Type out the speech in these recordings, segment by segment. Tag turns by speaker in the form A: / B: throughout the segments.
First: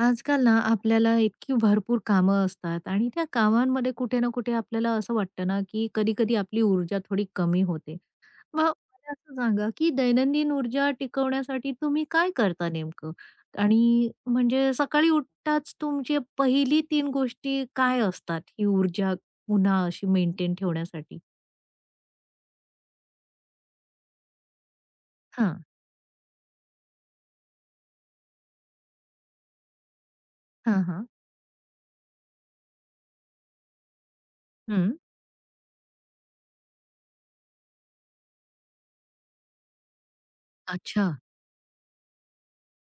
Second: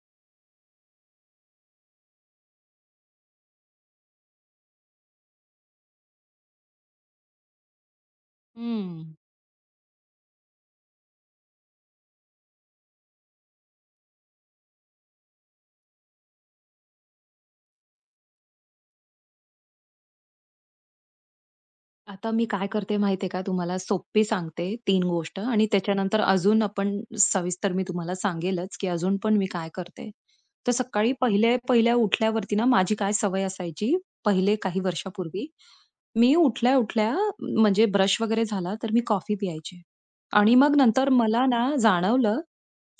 A: आजकाल ना आपल्याला इतकी भरपूर कामं असतात आणि त्या कामांमध्ये कुठे ना कुठे आपल्याला असं वाटतं ना की कधी कधी आपली ऊर्जा थोडी कमी होते. मग मला
B: हम्म.
A: असं सांगा की दैनंदिन ऊर्जा टिकवण्यासाठी तुम्ही काय करता नेमकं? आणि म्हणजे सकाळी उठताच तुमची पहिली 3 गोष्टी काय असतात ही ऊर्जा पुन्हा अशी मेंटेन ठेवण्यासाठी?
B: आता मी काय करते माहितीये का तुम्हाला सोपी सांगते 3 गोष्ट
A: हां,
B: आणि त्याच्यानंतर अजून आपण सविस्तर मी तुम्हाला सांगेलच, की अजून पण मी काय करते. तर
A: हां, हां.
B: सकाळी पहिले पहिल्या उठल्यावरती ना माझी काय सवय असायची, पहिले काही
A: हं.
B: वर्षापूर्वी मी उठल्या-उठल्या म्हणजे ब्रश वगैरे झाला तर मी कॉफी प्यायचे आणि मग नंतर
A: अच्छा.
B: मला ना जाणवलं,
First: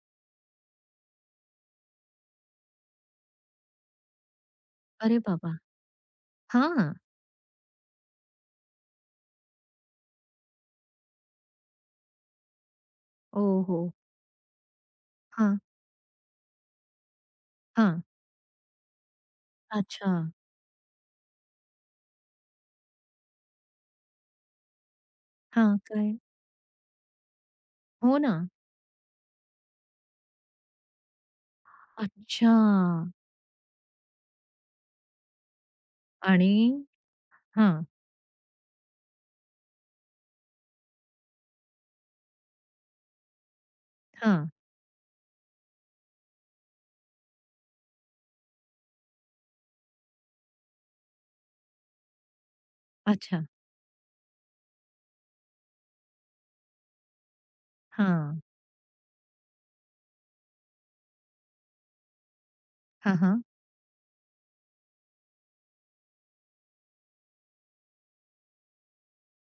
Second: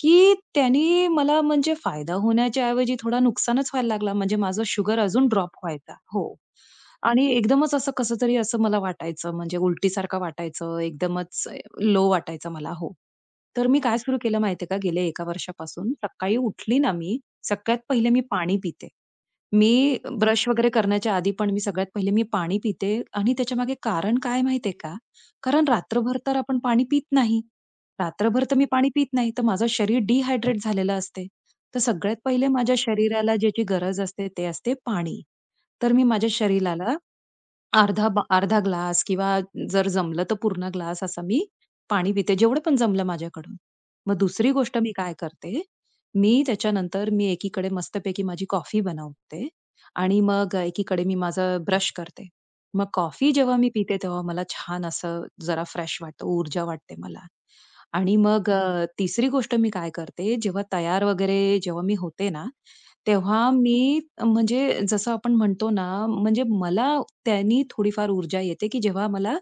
B: की त्यानी मला म्हणजे फायदा होण्याच्या ऐवजी थोडा नुकसानच व्हायला लागला. म्हणजे माझा शुगर
A: अरे
B: अजून ड्रॉप
A: बाबा!
B: व्हायचा. हो.
A: हां.
B: आणि एकदमच असं कसंतरी असं मला वाटायचं, म्हणजे उलटीसारखं वाटायचं, एकदमच लो वाटायचं मला हो.
A: हो,
B: तर मी
A: हो.
B: काय सुरू केलं माहिती आहे का, गेल्या 1
A: हां,
B: वर्षापासून सकाळी उठली ना मी, सगळ्यात
A: हां.
B: पहिले मी पाणी पिते. मी
A: अच्छा.
B: ब्रश वगैरे करण्याच्या आधी पण मी सगळ्यात पहिले मी पाणी पिते आणि त्याच्यामागे कारण काय माहिती का? कारण
A: हां,
B: रात्रभर
A: काय?
B: तर आपण पाणी पित नाही.
A: हो ना.
B: रात्रभर तर मी पाणी पित नाही, तर माझं शरीर डिहायड्रेट झालेलं असते. तर सगळ्यात पहिले
A: अच्छा.
B: माझ्या शरीराला ज्याची गरज असते ते असते पाणी. तर मी माझ्या
A: आणि
B: शरीराला
A: हां,
B: अर्धा ग्लास किंवा जर जमलं तर पूर्ण ग्लास असा मी पाणी पिते, जेवढं पण जमलं माझ्याकडून. मग
A: हां.
B: दुसरी गोष्ट मी काय करते, त्याच्यानंतर मी एकीकडे मस्तपैकी माझी कॉफी बनवते आणि मग एकीकडे मी माझा ब्रश करते. मग कॉफी
A: अच्छा.
B: जेव्हा मी पिते, तेव्हा मला छान असं जरा फ्रेश वाटतं, ऊर्जा वाटते मला. आणि
A: हां.
B: मग तिसरी गोष्ट मी काय करते, जेव्हा तयार वगैरे जेव्हा मी होते ना,
A: हां, हां.
B: तेव्हा मी म्हणजे जसं आपण म्हणतो ना, म्हणजे मला त्यानी थोडीफार ऊर्जा येते, की जेव्हा मला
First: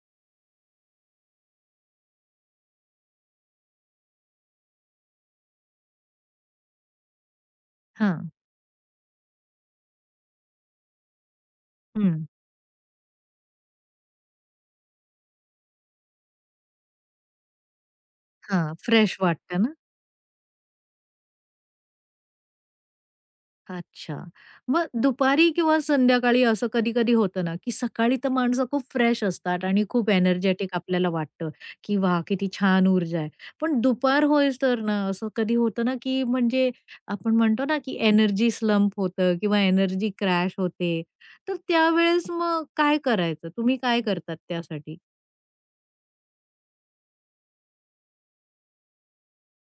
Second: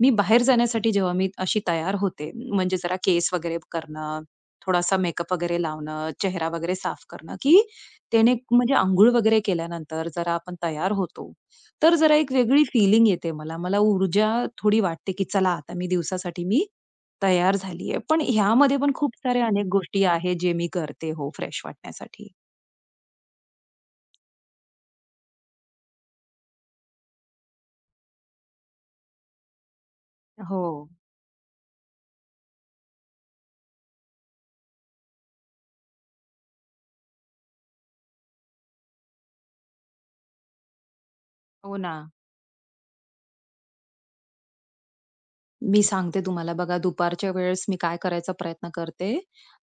B: मी बाहेर जाण्यासाठी जेव्हा मी अशी तयार होते, म्हणजे जरा केस वगैरे करणं, थोडासा मेकअप वगैरे लावणं, चेहरा वगैरे साफ करणं, की
A: हां.
B: त्याने म्हणजे अंघोळ वगैरे केल्यानंतर जरा आपण तयार होतो, तर जरा
A: हं.
B: एक वेगळी फीलिंग येते मला. मला ऊर्जा थोडी वाटते, की चला आता मी दिवसासाठी मी तयार झालीये. पण
A: हां,
B: ह्यामध्ये पण खूप
A: फ्रेश
B: साऱ्या
A: वाटतं
B: अनेक
A: ना?
B: गोष्टी आहेत, जे मी करते हो फ्रेश वाटण्यासाठी.
A: अच्छा. मग दुपारी किंवा संध्याकाळी असं कधी-कधी होतं ना, की सकाळी तर माणसं खूप फ्रेश असतात आणि खूप
B: हो.
A: एनर्जेटिक आपल्याला वाटतं, की वाह! किती छान ऊर्जा आहे. पण दुपार होईस्तर ना, असं कधी होतं ना, की म्हणजे आपण म्हणतो ना, की एनर्जी स्लंप होतं किंवा एनर्जी क्रॅश होते. तर
B: हो ना.
A: त्यावेळेस मग काय करायचं? तुम्ही काय करतात त्यासाठी?
B: मी सांगते तुम्हाला बघा, दुपारच्या वेळेस मी काय करायचा प्रयत्न करते,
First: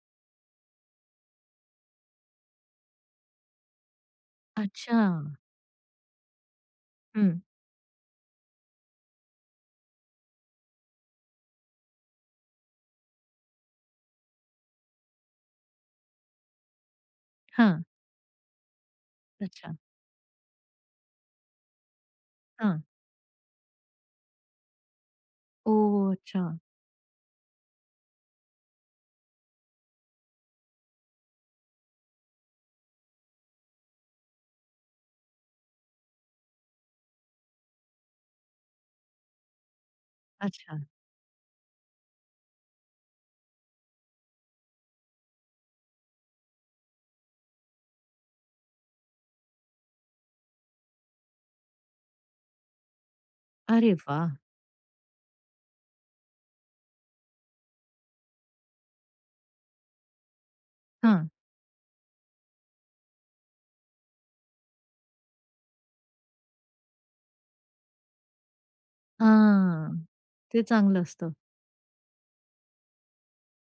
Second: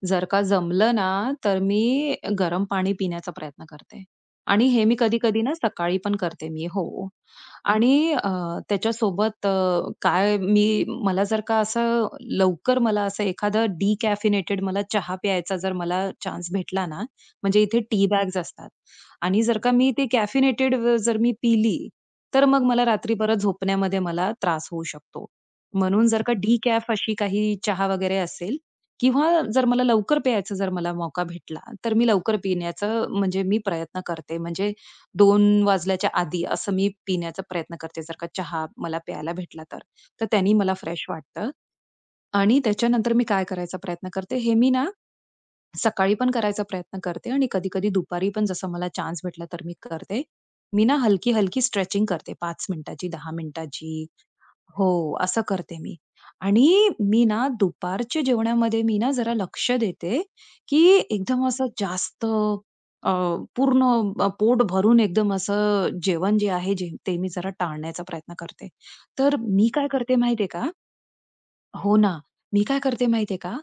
B: जर का जमलं ना, तर मी गरम पाणी पिण्याचा प्रयत्न करते आणि हे मी
A: अच्छा.
B: कधी-कधी ना सकाळी पण करते मी. हो.
A: हं.
B: आणि त्याच्यासोबत काय मी मला जर का असं लवकर मला असं एखादं डिकॅफिनेटेड मला चहा प्यायचा जर मला चान्स भेटला ना, म्हणजे इथे
A: हां.
B: टी बॅग्स असतात आणि जर का
A: अच्छा.
B: मी ते कॅफिनेटेड जर मी पिली, तर मग
A: हां.
B: मला रात्री परत झोपण्यामध्ये मला त्रास होऊ शकतो. म्हणून
A: ओह!
B: जर का
A: अच्छा.
B: डिकॅफ अशी काही चहा वगैरे असेल किंवा जर मला लवकर प्यायचा जर मला मौका भेटला, तर मी लवकर पिण्याचं म्हणजे मी प्रयत्न करते. म्हणजे 2:00 वाजल्याच्या आधी असं मी पिण्याचा प्रयत्न करते. जर का चहा मला प्यायला भेटला तर. तर त्यानी मला
A: अच्छा.
B: फ्रेश वाटतं. आणि त्याच्यानंतर मी काय करायचा प्रयत्न करते, हे मी ना सकाळी पण करायचा प्रयत्न करते आणि कधी-कधी दुपारी पण जसा मला चान्स भेटला तर मी करते. मी ना हलकी-हलकी स्ट्रेचिंग करते 5 मिनिटाची, 10
A: अरे
B: मिनिटाची
A: वाह!
B: हो, असं करते मी. आणि मी ना दुपारच्या जेवणामध्ये मी ना जरा लक्ष देते, की
A: हां.
B: एकदम असं जास्त अ, पूर्ण पोट भरून एकदम असं जेवण जे आहे, जे ते मी जरा टाळण्याचा प्रयत्न करते. तर मी काय
A: हां.
B: करते माहितीये
A: ते
B: का,
A: चांगलं असतं.
B: हो ना. मी काय करते माहितीये का?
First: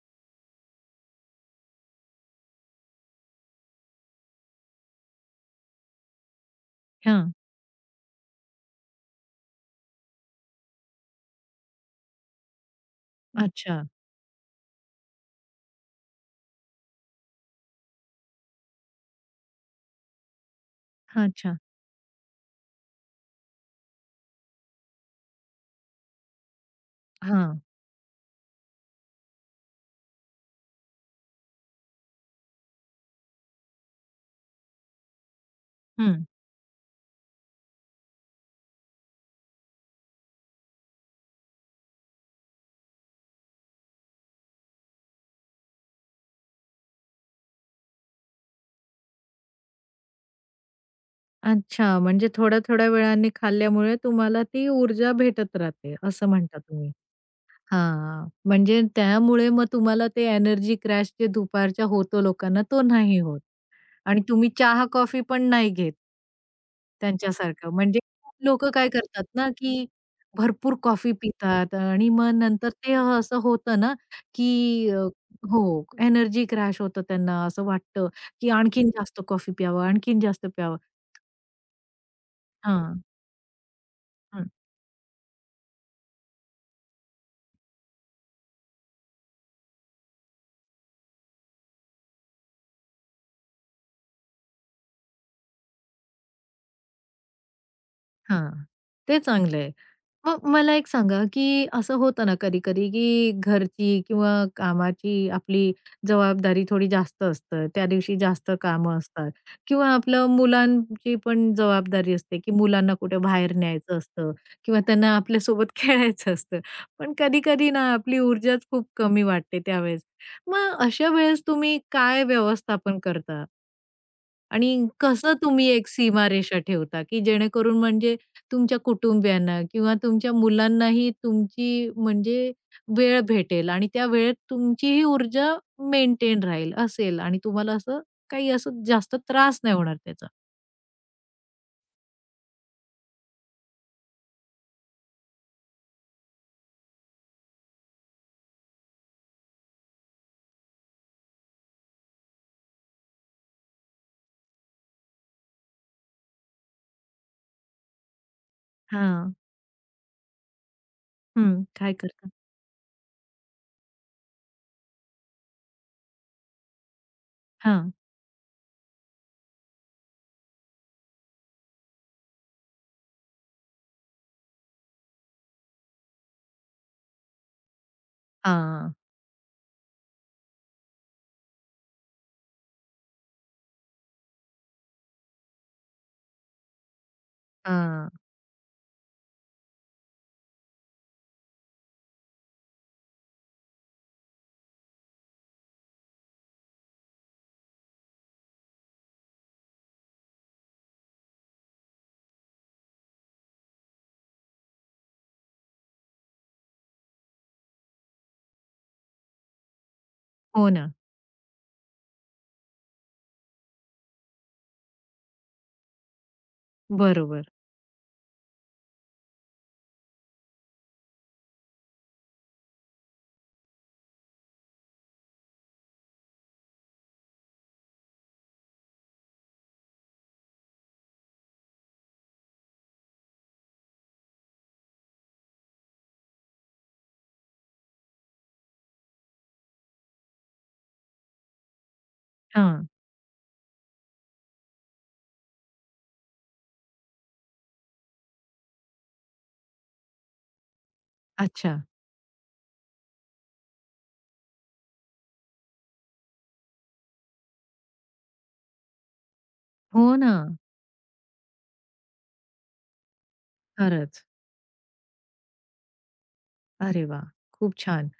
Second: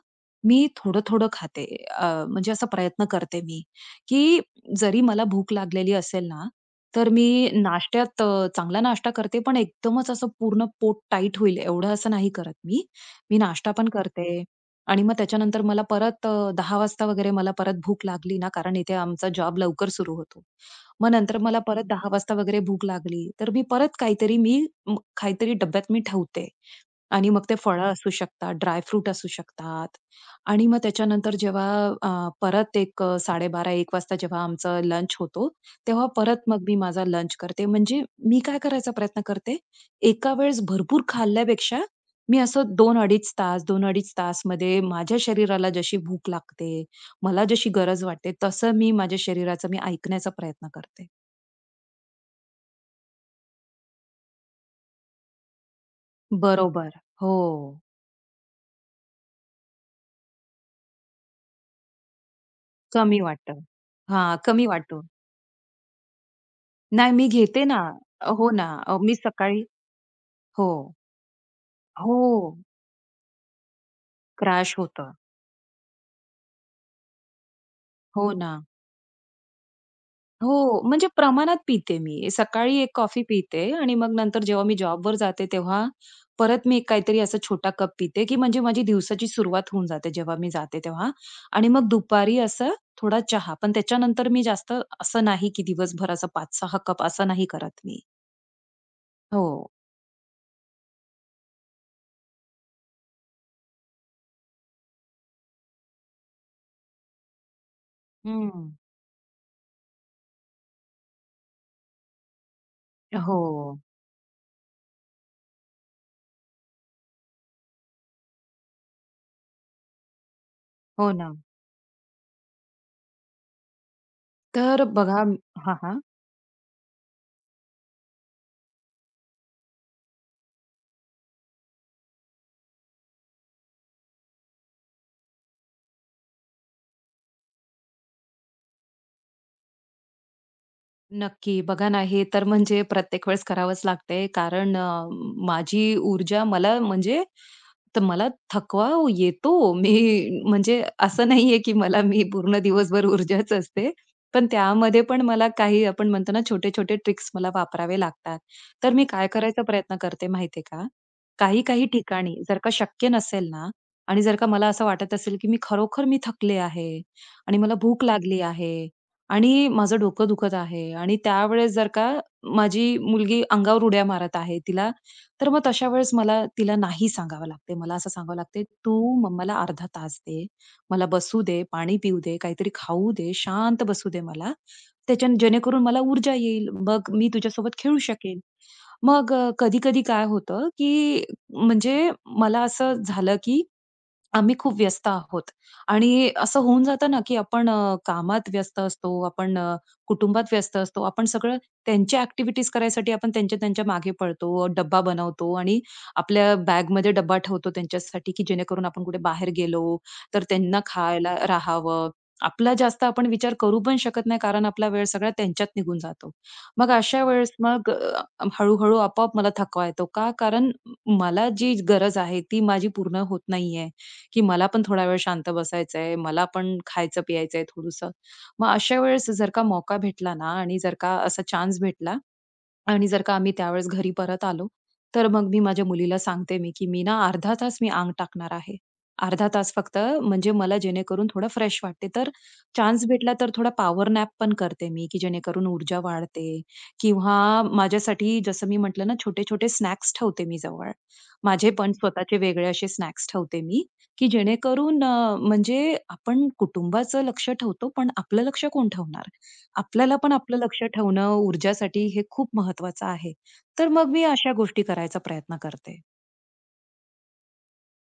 B: मी थोडं-थोडं खाते. म्हणजे असा प्रयत्न करते मी, की जरी मला भूक लागलेली असेल ना, तर मी
A: हां.
B: नाश्त्यात चांगला नाश्ता करते, पण एकदमच असं पूर्ण पोट टाईट होईल एवढं असं नाही करत मी. मी नाश्ता
A: अच्छा.
B: पण करते आणि मग त्याच्यानंतर मला परत 10 वाजता वगैरे मला परत भूक लागली ना, कारण इथे आमचा जॉब लवकर सुरू होतो. मग नंतर
A: अच्छा.
B: मला परत 10 वाजता वगैरे भूक लागली, तर मी परत काहीतरी मी काहीतरी डब्यात मी ठेवते. आणि मग ते
A: हां.
B: फळं असू शकतात, ड्राय फ्रूट असू शकतात आणि मग त्याच्यानंतर जेव्हा अ, परत एक अ, 12:30 एक वाजता जेव्हा आमचा लंच होतो, तेव्हा
A: हं.
B: परत मग मी माझा लंच करते. म्हणजे मी काय करायचा प्रयत्न करते, एका वेळेस भरपूर खाल्ल्यापेक्षा मी असं 2-2.5 तास, 2-2.5 तासमध्ये माझ्या शरीराला जशी भूक लागते, मला जशी गरज वाटते, तसं मी माझ्या शरीराचं मी ऐकण्याचा प्रयत्न करते.
A: अच्छा. म्हणजे थोड्या-थोड्या वेळाने खाल्ल्यामुळे तुम्हाला ती ऊर्जा भेटत राहते, असं म्हणता
B: बरोबर.
A: तुम्ही.
B: हो.
A: हां. म्हणजे त्यामुळे मग तुम्हाला ते एनर्जी क्रॅश जे दुपारच्या होतो लोकांना, तो नाही
B: कमी
A: होत.
B: वाटतं.
A: आणि
B: हां,
A: तुम्ही
B: कमी
A: चहा,
B: वाटतो.
A: कॉफी पण नाही घेत.
B: नाही मी घेते
A: त्यांच्यासारखं.
B: ना.
A: म्हणजे खूप
B: हो ना.
A: लोकं काय
B: मी
A: करतात ना,
B: सकाळी
A: की
B: हो.
A: भरपूर कॉफी पितात आणि
B: हो.
A: मग नंतर ते असं होतं ना,
B: क्रॅश
A: की अ,
B: होतं.
A: हो, एनर्जी क्रॅश होतं त्यांना. असं वाटतं,
B: हो
A: की
B: ना.
A: आणखीन जास्त कॉफी प्यावं, आणखीन जास्त प्यावं.
B: हो, म्हणजे प्रमाणात पिते मी. सकाळी एक
A: हां,
B: कॉफी पिते आणि मग नंतर
A: हं,
B: जेव्हा मी जॉबवर जाते तेव्हा परत मी एक काहीतरी असा छोटा कप पिते, की म्हणजे माझी दिवसाची सुरुवात होऊन जाते जेव्हा मी जाते तेव्हा. आणि मग दुपारी असं थोडा चहा. पण त्याच्यानंतर मी जास्त असं नाही, की दिवसभर असं 5-6 कप असं नाही करत मी.
A: हां. ते चांगलं
B: हो.
A: आहे. मग मला एक सांगा, की असं होतं ना कधी-कधी, की घरची किंवा कामाची आपली जबाबदारी थोडी जास्त असतं. त्या दिवशी जास्त
B: हं.
A: कामं असतात किंवा आपलं मुलांची पण जबाबदारी असते, की मुलांना कुठे
B: हो.
A: बाहेर न्यायचं असतं किंवा त्यांना आपल्यासोबत खेळायचं असतं. पण कधी-कधी ना आपली ऊर्जाच खूप कमी वाटते त्यावेळेस. मग अशा
B: हो ना.
A: वेळेस तुम्ही काय व्यवस्थापन करता? आणि
B: तर बघा
A: कसं तुम्ही
B: हां,
A: एक
B: हां.
A: सीमारेषा ठेवता, की जेणेकरून म्हणजे तुमच्या कुटुंबियांना किंवा तुमच्या मुलांनाही तुमची म्हणजे वेळ भेटेल आणि त्या वेळेत तुमचीही ऊर्जा मेंटेन राहील असेल आणि तुम्हाला असं काही असं जास्त त्रास नाही होणार त्याचा?
B: नक्की. बघा ना, हे तर म्हणजे प्रत्येक वेळेस करावंच लागतंय कारण माझी ऊर्जा मला म्हणजे तर मला थकवा येतो. मी म्हणजे असं नाहीये, की मला मी पूर्ण दिवसभर ऊर्जाच असते. पण त्यामध्ये पण मला काही आपण म्हणतो ना, छोटे-छोटे ट्रिक्स मला वापरावे लागतात. तर मी काय
A: हां.
B: करायचा प्रयत्न करते माहितीये का?
A: हं.
B: काही-काही
A: काय करता?
B: ठिकाणी जर का शक्य नसेल ना आणि जर का मला असं वाटत असेल, की मी खरोखर मी थकले आहे आणि मला
A: हां.
B: भूक लागली आहे आणि माझं डोकं दुखत आहे आणि त्यावेळेस जर का माझी मुलगी अंगावर उड्या मारत आहे तिला तर मग तशा वेळेस मला तिला नाही सांगावं लागते. मला असं सांगावं लागते,
A: हां,
B: "तू मम्माला अर्धा तास दे. मला बसू दे, पाणी पिऊ दे, काहीतरी खाऊ दे, शांत बसू दे मला. त्याच्याने जेणेकरून मला ऊर्जा येईल. मग मी तुझ्यासोबत खेळू
A: हां.
B: शकेल." मग कधी-कधी काय होतं, की म्हणजे मला असं झालं, की आम्ही खूप व्यस्त आहोत आणि असं होऊन जातं ना, की आपण कामात व्यस्त असतो, आपण कुटुंबात व्यस्त असतो. आपण सगळं त्यांच्या ॲक्टिव्हिटीज करायसाठी आपण त्यांच्या-त्यांच्या मागे पळतो. डब्बा बनवतो आणि आपल्या बॅगमध्ये डब्बा ठेवतो त्यांच्यासाठी, की जेणेकरून आपण कुठे बाहेर गेलो, तर
A: हो
B: त्यांना
A: ना.
B: खायला राहावं. आपला जास्त आपण विचार करू पण शकत नाही, कारण आपला वेळ सगळा त्यांच्यात निघून जातो. मग अशा
A: बरोबर.
B: वेळेस मग हळू आपोआप मला थकवा येतो. का? कारण मला जी गरज आहे, ती माझी पूर्ण होत नाहीये. की मला पण थोडा वेळ शांत बसायचंय, मला पण खायचं-प्यायचंय थोडंसं. मग अशा वेळेस जर का मौका भेटला ना आणि जर का असा चान्स भेटला, आणि जर का आम्ही त्यावेळेस घरी परत आलो, तर मग मी माझ्या मुलीला सांगते मी, की "मी ना अर्धा तास मी अंग टाकणार आहे. अर्धा तास फक्त म्हणजे मला जेणेकरून थोडं फ्रेश वाटते." तर
A: हां.
B: चान्स भेटला तर थोडा पॉवर नॅप पण करते मी, की जेणेकरून ऊर्जा वाढते किंवा माझ्यासाठी जसं मी म्हटलं ना, छोटे-छोटे स्नॅक्स ठेवते मी जवळ. माझे
A: अच्छा.
B: पण स्वतःचे वेगळे असे स्नॅक्स ठेवते मी, की जेणेकरून म्हणजे आपण कुटुंबाचं लक्ष ठेवतो, पण आपलं लक्ष कोण ठेवणार?
A: हो
B: आपल्याला
A: ना.
B: पण आपलं लक्ष ठेवणं ऊर्जासाठी हे खूप महत्वाचं आहे. तर मग मी
A: खरंच.
B: अशा गोष्टी करायचा प्रयत्न करते.
A: अरे वाह! खूप छान.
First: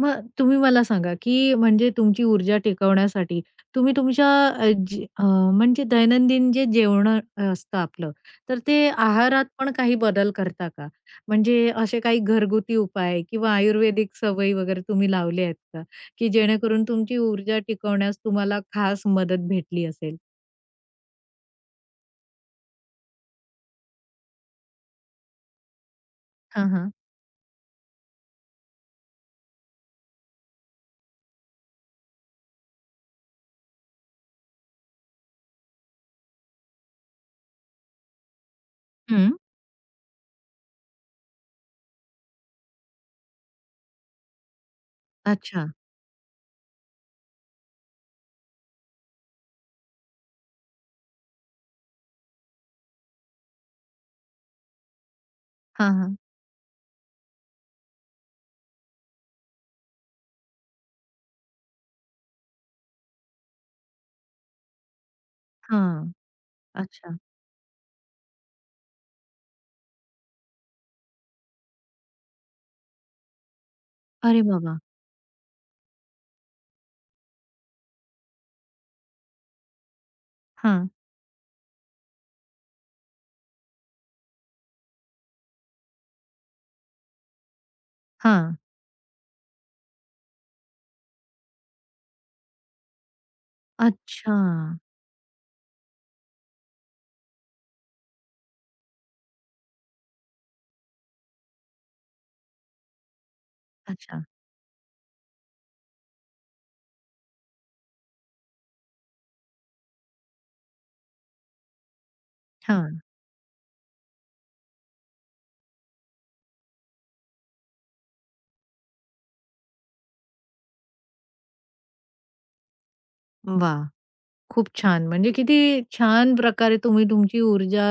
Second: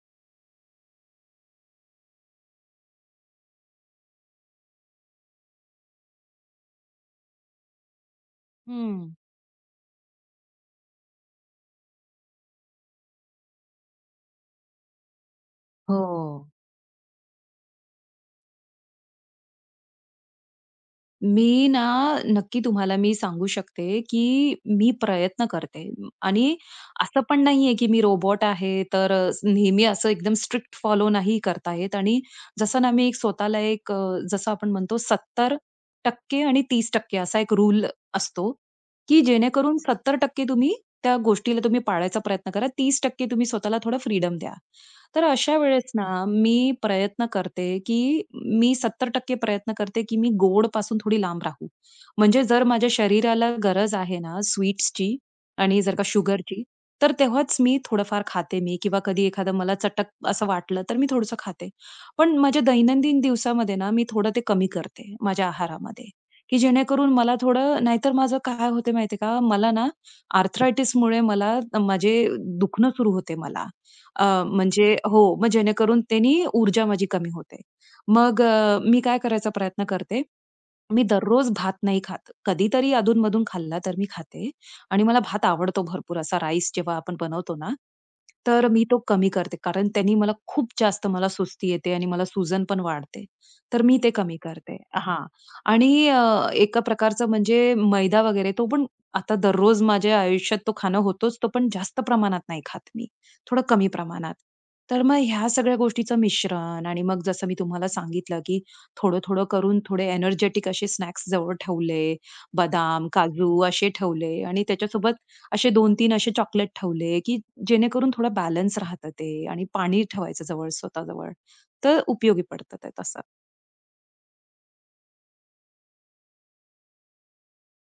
A: मग तुम्ही मला सांगा, की म्हणजे तुमची ऊर्जा टिकवण्यासाठी तुम्ही तुमच्या जे म्हणजे दैनंदिन जे जेवण असतं आपलं, तर ते
B: हं.
A: आहारात पण काही बदल करता का? म्हणजे असे काही घरगुती उपाय किंवा आयुर्वेदिक सवयी वगैरे तुम्ही लावल्या आहेत का?
B: हो.
A: की जेणेकरून तुमची ऊर्जा टिकवण्यास तुम्हाला खास मदत भेटली असेल?
B: मी ना, नक्की तुम्हाला मी सांगू शकते, की मी प्रयत्न करते आणि
A: हां, हां.
B: असं पण नाहीये, की मी रोबोट आहे, तर नेहमी असं एकदम स्ट्रिक्ट फॉलो नाही करता येत आणि जसं ना मी एक स्वतःला एक जसं आपण म्हणतो 70% आणि 30% असा एक रूल असतो, की
A: हं.
B: जेणेकरून 70% तुम्ही त्या गोष्टीला तुम्ही पाळायचा प्रयत्न करा. 30% तुम्ही स्वतःला थोडं फ्रीडम द्या. तर अशा
A: अच्छा.
B: वेळेस ना मी प्रयत्न करते, की मी 70% प्रयत्न करते, की मी गोड गोडपासून थोडी लांब राहू. म्हणजे जर माझ्या शरीराला गरज आहे ना स्वीट्सची आणि
A: हां,
B: जर का
A: हां.
B: शुगरची, तर तेव्हाच मी थोडंफार खाते मी किंवा कधी एखादं मला चटक असं वाटलं, तर मी थोडंसं खाते. पण माझ्या दैनंदिन दिवसामध्ये ना, मी थोडं ते कमी करते माझ्या आहारामध्ये,
A: हां.
B: की जेणेकरून
A: अच्छा.
B: मला थोडं नाहीतर माझं काय होते माहिती का? मला ना आर्थरायटिसमुळे मला माझे दुखणं सुरू होते मला
A: अरे वाह! वाह!
B: म्हणजे हो, मग जेणेकरून त्यानी ऊर्जा माझी कमी होते. मग मी काय करायचा प्रयत्न करते
A: हां.
B: मी दररोज भात नाही खात. कधीतरी अधूनमधून खाल्ला तर मी खाते आणि मला भात आवडतो भरपूर असा राईस जेव्हा आपण बनवतो ना, तर मी तो कमी करते. कारण त्यांनी मला खूप जास्त मला सुस्ती येते आणि मला सूजन पण वाढते. तर मी ते
A: अच्छा.
B: कमी करते. हां. आणि एका प्रकारचं म्हणजे मैदा वगैरे तो पण आता दररोज माझ्या आयुष्यात तो खाणं होतोच. तो पण जास्त प्रमाणात नाही खात मी. थोडं कमी
A: अच्छा.
B: प्रमाणात. तर मग ह्या सगळ्या गोष्टीचं मिश्रण आणि मग जसं मी तुम्हाला सांगितलं, की थोडं-थोडं करून थोडे एनर्जेटिक असे स्नॅक्स जवळ ठेवले.
A: हां.
B: बदाम, काजू असे ठेवले आणि त्याच्यासोबत असे 2-3 असे चॉकलेट ठेवले, की जेणेकरून थोडा बॅलन्स राहतं ते आणि पाणी ठेवायचं जवळ स्वतःजवळ. तर उपयोगी पडतं ते तसं.
A: वाह! खूप छान. म्हणजे किती छान प्रकारे तुम्ही तुमची ऊर्जा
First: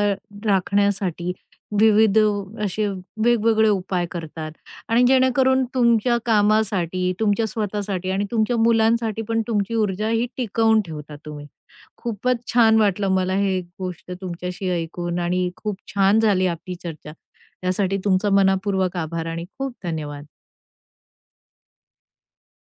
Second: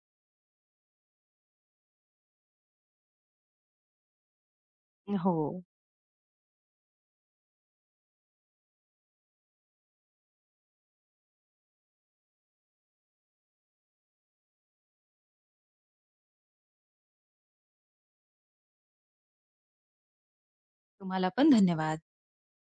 A: राखण्यासाठी विविध असे वेगवेगळे उपाय करतात आणि
B: हो.
A: जेणेकरून तुमच्या कामासाठी, तुमच्या स्वतःसाठी आणि तुमच्या मुलांसाठी पण तुमची ऊर्जा ही टिकवून ठेवता तुम्ही. खूपच छान वाटलं मला हे गोष्ट तुमच्याशी ऐकून आणि खूप छान झाली आपली चर्चा. त्यासाठी तुमचा मनःपूर्वक आभार आणि खूप धन्यवाद.
B: तुम्हाला पण धन्यवाद.